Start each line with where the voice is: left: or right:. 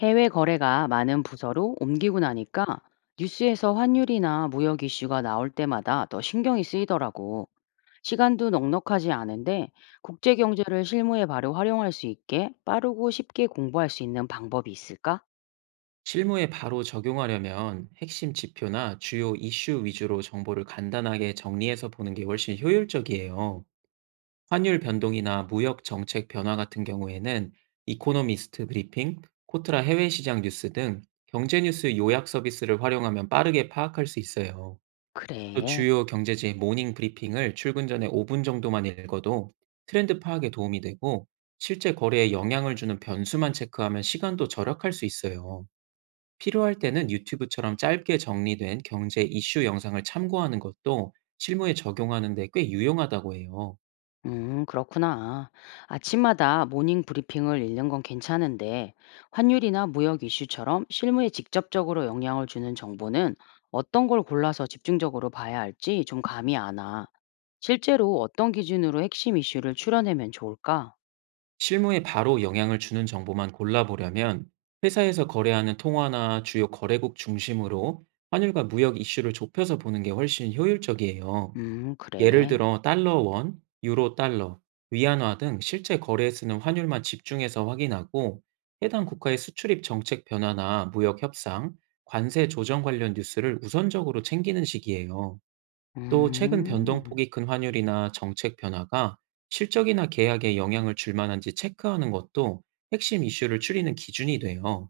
left: 해외 거래가 많은 부서로 옮기고 나니까 뉴스에서 환율이나 무역 이슈가 나올 때마다 더 신경이 쓰이더라고. 시간도 넉넉하지 않은데 국제 경제를 실무에 바로 활용할 수 있게 빠르고 쉽게 공부할 수 있는 방법이 있을까?
right: 실무에 바로 적용하려면 핵심 지표나 주요 이슈 위주로 정보를 간단하게 정리해서 보는 게 훨씬 효율적이에요. 환율 변동이나 무역 정책 변화 같은 경우에는 이코노미스트 브리핑, 코트라 해외 시장 뉴스 등 경제 뉴스 요약 서비스를 활용하면 빠르게 파악할 수 있어요. 또
left: 그래.
right: 주요 경제지 모닝 브리핑을 출근 전에 5분 정도만 읽어도 트렌드 파악에 도움이 되고, 실제 거래에 영향을 주는 변수만 체크하면 시간도 절약할 수 있어요. 필요할 때는 유튜브처럼 짧게 정리된 경제 이슈 영상을 참고하는 것도 실무에 적용하는 데 꽤 유용하다고 해요.
left: 그렇구나. 아침마다 모닝 브리핑을 읽는 건 괜찮은데, 환율이나 무역 이슈처럼 실무에 직접적으로 영향을 주는 정보는 어떤 걸 골라서 집중적으로 봐야 할지 좀 감이 안 와. 실제로 어떤 기준으로 핵심 이슈를 추려내면 좋을까?
right: 실무에 바로 영향을 주는 정보만 골라보려면 회사에서 거래하는 통화나 주요 거래국 중심으로 환율과 무역 이슈를 좁혀서 보는 게 훨씬 효율적이에요. 예를
left: 그래.
right: 들어 달러 원, 유로 달러, 위안화 등 실제 거래에 쓰는 환율만 집중해서 확인하고, 해당 국가의 수출입 정책 변화나 무역 협상, 관세 조정 관련 뉴스를 우선적으로 챙기는 식이에요. 또 최근
left: 음.
right: 변동폭이 큰 환율이나 정책 변화가 실적이나 계약에 영향을 줄 만한지 체크하는 것도 핵심 이슈를 추리는 기준이 돼요.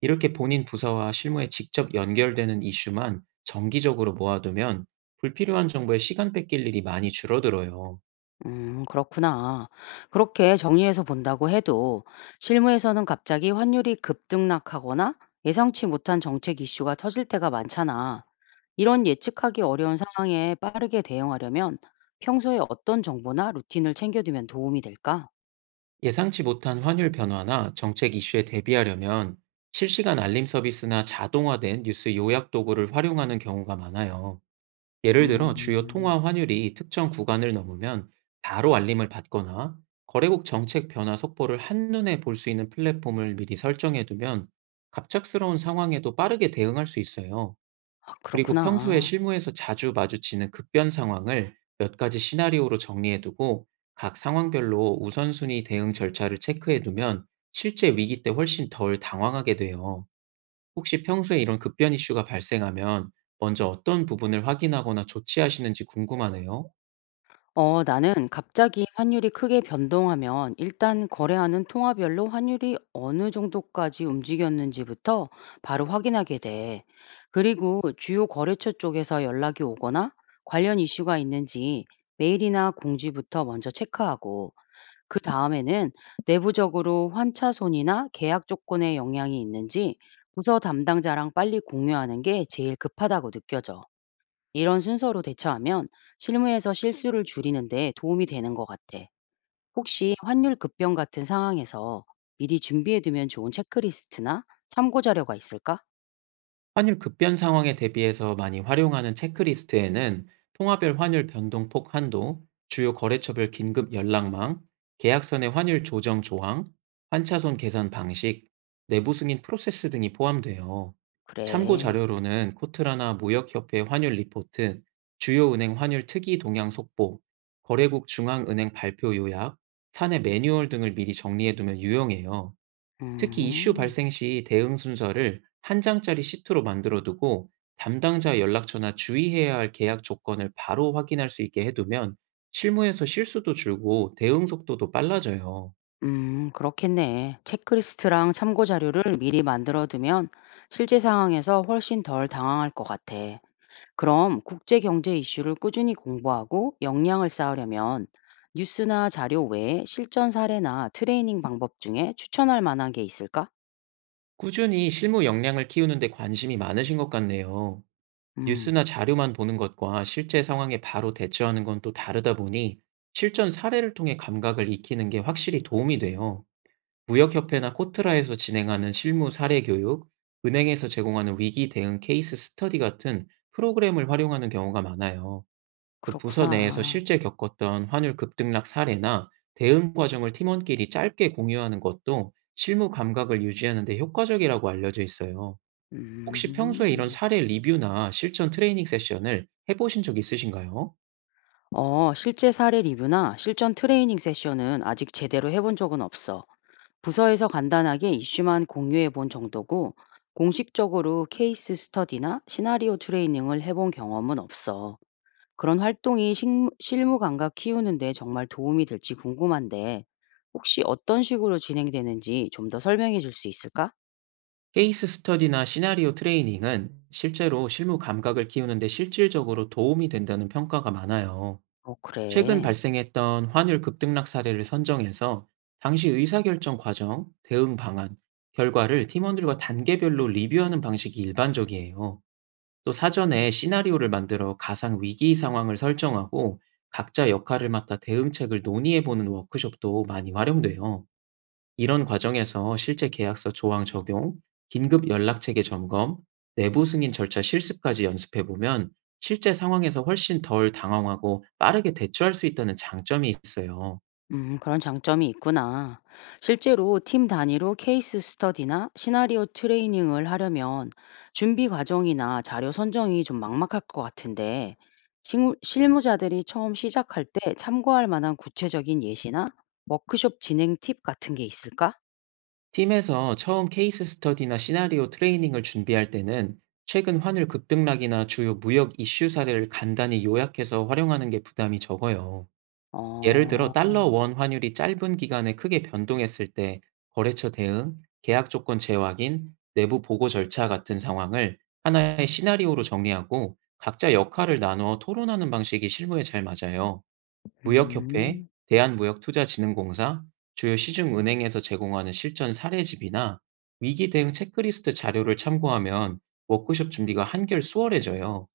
right: 이렇게 본인 부서와 실무에 직접 연결되는 이슈만 정기적으로 모아두면 불필요한 정보에 시간 뺏길 일이 많이 줄어들어요.
left: 그렇구나. 그렇게 정리해서 본다고 해도 실무에서는 갑자기 환율이 급등락하거나 예상치 못한 정책 이슈가 터질 때가 많잖아. 이런 예측하기 어려운 상황에 빠르게 대응하려면 평소에 어떤 정보나 루틴을 챙겨두면 도움이 될까?
right: 예상치 못한 환율 변화나 정책 이슈에 대비하려면 실시간 알림 서비스나 자동화된 뉴스 요약 도구를 활용하는 경우가 많아요. 예를 들어 주요
left: 음,
right: 통화 환율이 특정 구간을 넘으면 바로 알림을 받거나, 거래국 정책 변화 속보를 한눈에 볼 수 있는 플랫폼을 미리 설정해 두면 갑작스러운 상황에도 빠르게 대응할 수 있어요.
left: 아,
right: 그리고 평소에
left: 그렇구나.
right: 실무에서 자주 마주치는 급변 상황을 몇 가지 시나리오로 정리해 두고, 각 상황별로 우선순위 대응 절차를 체크해 두면 실제 위기 때 훨씬 덜 당황하게 돼요. 혹시 평소에 이런 급변 이슈가 발생하면 먼저 어떤 부분을 확인하거나 조치하시는지 궁금하네요.
left: 어, 나는 갑자기 환율이 크게 변동하면 일단 거래하는 통화별로 환율이 어느 정도까지 움직였는지부터 바로 확인하게 돼. 그리고 주요 거래처 쪽에서 연락이 오거나 관련 이슈가 있는지 메일이나 공지부터 먼저 체크하고, 그 다음에는 내부적으로 환차손이나 계약 조건에 영향이 있는지 부서 담당자랑 빨리 공유하는 게 제일 급하다고 느껴져. 이런 순서로 대처하면 실무에서 실수를 줄이는데 도움이 되는 것 같아. 혹시 환율 급변 같은 상황에서 미리 준비해두면 좋은 체크리스트나 참고 자료가 있을까?
right: 환율 급변 상황에 대비해서 많이 활용하는 체크리스트에는 통화별 환율 변동폭 한도, 주요 거래처별 긴급 연락망, 계약선의 환율 조정 조항, 환차손 계산 방식, 내부 승인 프로세스 등이 포함돼요. 참고
left: 그래.
right: 자료로는 코트라나 무역협회 환율 리포트, 주요 은행 환율 특이 동향 속보, 거래국 중앙은행 발표 요약, 사내 매뉴얼 등을 미리 정리해두면 유용해요. 특히 이슈
left: 음,
right: 발생 시 대응 순서를 한 장짜리 시트로 만들어 두고 담당자 연락처나 주의해야 할 계약 조건을 바로 확인할 수 있게 해 두면 실무에서 실수도 줄고 대응 속도도 빨라져요.
left: 그렇겠네. 체크리스트랑 참고 자료를 미리 만들어두면 실제 상황에서 훨씬 덜 당황할 것 같아. 그럼 국제 경제 이슈를 꾸준히 공부하고 역량을 쌓으려면 뉴스나 자료 외에 실전 사례나 트레이닝 방법 중에 추천할 만한 게 있을까?
right: 꾸준히 실무 역량을 키우는 데 관심이 많으신 것 같네요.
left: 음,
right: 뉴스나 자료만 보는 것과 실제 상황에 바로 대처하는 건 또 다르다 보니 실전 사례를 통해 감각을 익히는 게 확실히 도움이 돼요. 무역협회나 코트라에서 진행하는 실무 사례 교육, 은행에서 제공하는 위기 대응 케이스 스터디 같은 프로그램을 활용하는 경우가 많아요. 또 부서 내에서
left: 그렇구나.
right: 실제 겪었던 환율 급등락 사례나 대응 과정을 팀원끼리 짧게 공유하는 것도 실무 감각을 유지하는 데 효과적이라고 알려져 있어요. 혹시 평소에 이런
left: 음.
right: 사례 리뷰나 실전 트레이닝 세션을 해보신 적 있으신가요?
left: 어, 실제 사례 리뷰나 실전 트레이닝 세션은 아직 제대로 해본 적은 없어. 부서에서 간단하게 이슈만 공유해 본 정도고, 공식적으로 케이스 스터디나 시나리오 트레이닝을 해본 경험은 없어. 그런 활동이 식 실무 감각 키우는 데 정말 도움이 될지 궁금한데 혹시 어떤 식으로 진행되는지 좀 더 설명해 줄 수 있을까?
right: 케이스 스터디나 시나리오 트레이닝은 실제로 실무 감각을 키우는데 실질적으로 도움이 된다는 평가가 많아요.
left: 어,
right: 최근
left: 그래.
right: 발생했던 환율 급등락 사례를 선정해서 당시 의사결정 과정, 대응 방안, 결과를 팀원들과 단계별로 리뷰하는 방식이 일반적이에요. 또 사전에 시나리오를 만들어 가상 위기 상황을 설정하고 각자 역할을 맡아 대응책을 논의해보는 워크숍도 많이 활용돼요. 이런 과정에서 실제 계약서 조항 적용, 긴급 연락체계 점검, 내부 승인 절차 실습까지 연습해 보면 실제 상황에서 훨씬 덜 당황하고 빠르게 대처할 수 있다는 장점이 있어요.
left: 그런 장점이 있구나. 실제로 팀 단위로 케이스 스터디나 시나리오 트레이닝을 하려면 준비 과정이나 자료 선정이 좀 막막할 것 같은데, 무 실무자들이 처음 시작할 때 참고할 만한 구체적인 예시나 워크숍 진행 팁 같은 게 있을까?
right: 팀에서 처음 케이스 스터디나 시나리오 트레이닝을 준비할 때는 최근 환율 급등락이나 주요 무역 이슈 사례를 간단히 요약해서 활용하는 게 부담이 적어요. 예를 들어
left: 어,
right: 달러 원 환율이 짧은 기간에 크게 변동했을 때 거래처 대응, 계약 조건 재확인, 내부 보고 절차 같은 상황을 하나의 시나리오로 정리하고 각자 역할을 나누어 토론하는 방식이 실무에 잘 맞아요. 무역협회,
left: 음.
right: 대한무역투자진흥공사, 주요 시중은행에서 제공하는 실전 사례집이나 위기 대응 체크리스트 자료를 참고하면 워크숍 준비가 한결 수월해져요.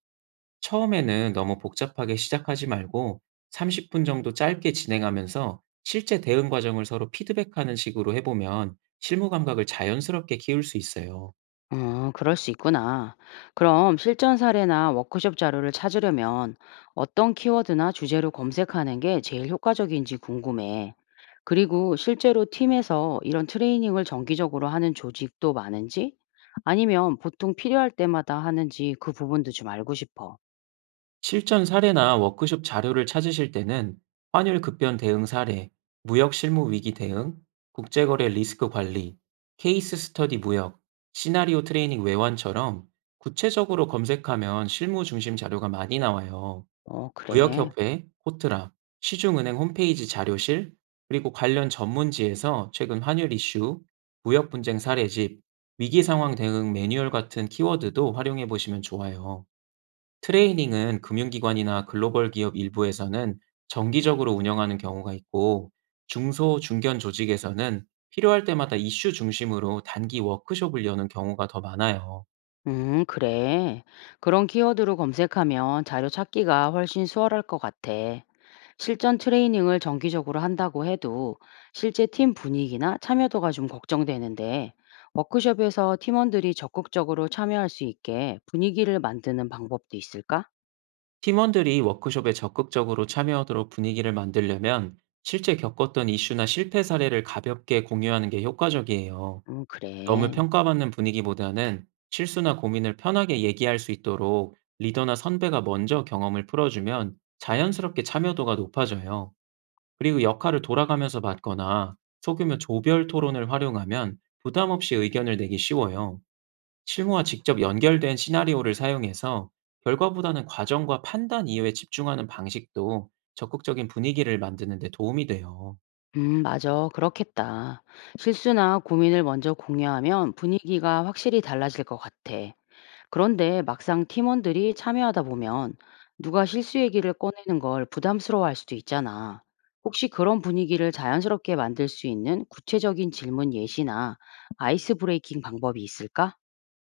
right: 처음에는 너무 복잡하게 시작하지 말고 30분 정도 짧게 진행하면서 실제 대응 과정을 서로 피드백하는 식으로 해보면 실무 감각을 자연스럽게 키울 수 있어요.
left: 어, 그럴 수 있구나. 그럼 실전 사례나 워크숍 자료를 찾으려면 어떤 키워드나 주제로 검색하는 게 제일 효과적인지 궁금해. 그리고 실제로 팀에서 이런 트레이닝을 정기적으로 하는 조직도 많은지, 아니면 보통 필요할 때마다 하는지 그 부분도 좀 알고 싶어.
right: 실전 사례나 워크숍 자료를 찾으실 때는 환율 급변 대응 사례, 무역 실무 위기 대응, 국제거래 리스크 관리, 케이스 스터디 무역, 시나리오 트레이닝 외환처럼 구체적으로 검색하면 실무 중심 자료가 많이 나와요.
left: 어, 그래.
right: 무역협회, 코트라, 시중은행 홈페이지 자료실, 그리고 관련 전문지에서 최근 환율 이슈, 무역 분쟁 사례집, 위기 상황 대응 매뉴얼 같은 키워드도 활용해 보시면 좋아요. 트레이닝은 금융기관이나 글로벌 기업 일부에서는 정기적으로 운영하는 경우가 있고, 중소, 중견 조직에서는 필요할 때마다 이슈 중심으로 단기 워크숍을 여는 경우가 더 많아요.
left: 그래. 그런 키워드로 검색하면 자료 찾기가 훨씬 수월할 것 같아. 실전 트레이닝을 정기적으로 한다고 해도 실제 팀 분위기나 참여도가 좀 걱정되는데 워크숍에서 팀원들이 적극적으로 참여할 수 있게 분위기를 만드는 방법도 있을까?
right: 팀원들이 워크숍에 적극적으로 참여하도록 분위기를 만들려면 실제 겪었던 이슈나 실패 사례를 가볍게 공유하는 게 효과적이에요. 너무
left: 그래.
right: 평가받는 분위기보다는 실수나 고민을 편하게 얘기할 수 있도록 리더나 선배가 먼저 경험을 풀어주면 자연스럽게 참여도가 높아져요. 그리고 역할을 돌아가면서 맡거나 소규모 조별 토론을 활용하면 부담 없이 의견을 내기 쉬워요. 실무와 직접 연결된 시나리오를 사용해서 결과보다는 과정과 판단 이외에 집중하는 방식도 적극적인 분위기를 만드는 데 도움이 돼요.
left: 맞아. 그렇겠다. 실수나 고민을 먼저 공유하면 분위기가 확실히 달라질 것 같아. 그런데 막상 팀원들이 참여하다 보면 누가 실수 얘기를 꺼내는 걸 부담스러워할 수도 있잖아. 혹시 그런 분위기를 자연스럽게 만들 수 있는 구체적인 질문 예시나 아이스 브레이킹 방법이 있을까?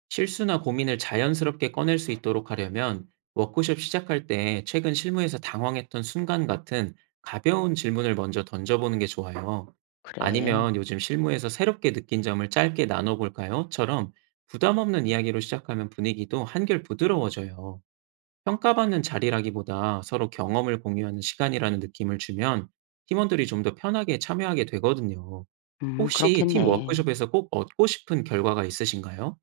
right: 실수나 고민을 자연스럽게 꺼낼 수 있도록 하려면 워크숍 시작할 때 최근 실무에서 당황했던 순간 같은 가벼운 질문을 먼저 던져보는 게 좋아요.
left: 그래.
right: 아니면 "요즘 실무에서 새롭게 느낀 점을 짧게 나눠볼까요?"처럼 부담 없는 이야기로 시작하면 분위기도 한결 부드러워져요. 평가받는 자리라기보다 서로 경험을 공유하는 시간이라는 느낌을 주면 팀원들이 좀 더 편하게 참여하게 되거든요. 혹시 팀
left: 그렇겠네.
right: 워크숍에서 꼭 얻고 싶은 결과가 있으신가요?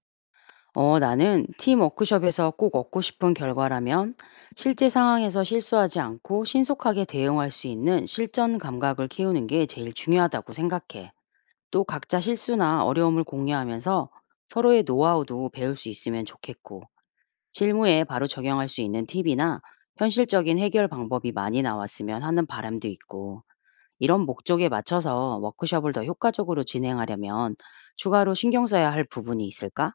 left: 어, 나는 팀 워크숍에서 꼭 얻고 싶은 결과라면 실제 상황에서 실수하지 않고 신속하게 대응할 수 있는 실전 감각을 키우는 게 제일 중요하다고 생각해. 또 각자 실수나 어려움을 공유하면서 서로의 노하우도 배울 수 있으면 좋겠고, 실무에 바로 적용할 수 있는 팁이나 현실적인 해결 방법이 많이 나왔으면 하는 바람도 있고, 이런 목적에 맞춰서 워크숍을 더 효과적으로 진행하려면 추가로 신경 써야 할 부분이 있을까?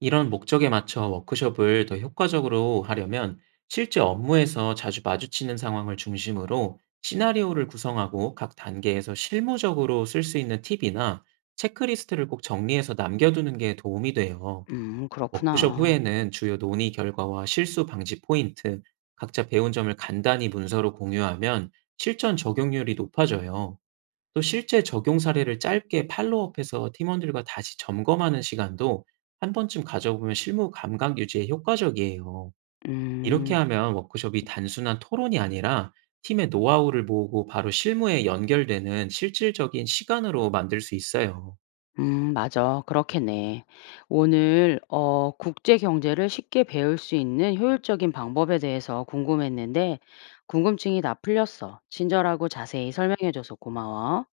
right: 이런 목적에 맞춰 워크숍을 더 효과적으로 하려면 실제 업무에서 자주 마주치는 상황을 중심으로 시나리오를 구성하고, 각 단계에서 실무적으로 쓸 수 있는 팁이나 체크리스트를 꼭 정리해서 남겨두는 게 도움이 돼요. 워크숍
left: 그렇구나.
right: 후에는 주요 논의 결과와 실수 방지 포인트, 각자 배운 점을 간단히 문서로 공유하면 실전 적용률이 높아져요. 또 실제 적용 사례를 짧게 팔로우업해서 팀원들과 다시 점검하는 시간도 한 번쯤 가져보면 실무 감각 유지에 효과적이에요. 이렇게
left: 음.
right: 하면 워크숍이 단순한 토론이 아니라 팀의 노하우를 모으고 바로 실무에 연결되는 실질적인 시간으로 만들 수 있어요.
left: 맞아. 그렇겠네. 오늘 국제 경제를 쉽게 배울 수 있는 효율적인 방법에 대해서 궁금했는데 궁금증이 다 풀렸어. 친절하고 자세히 설명해 줘서 고마워.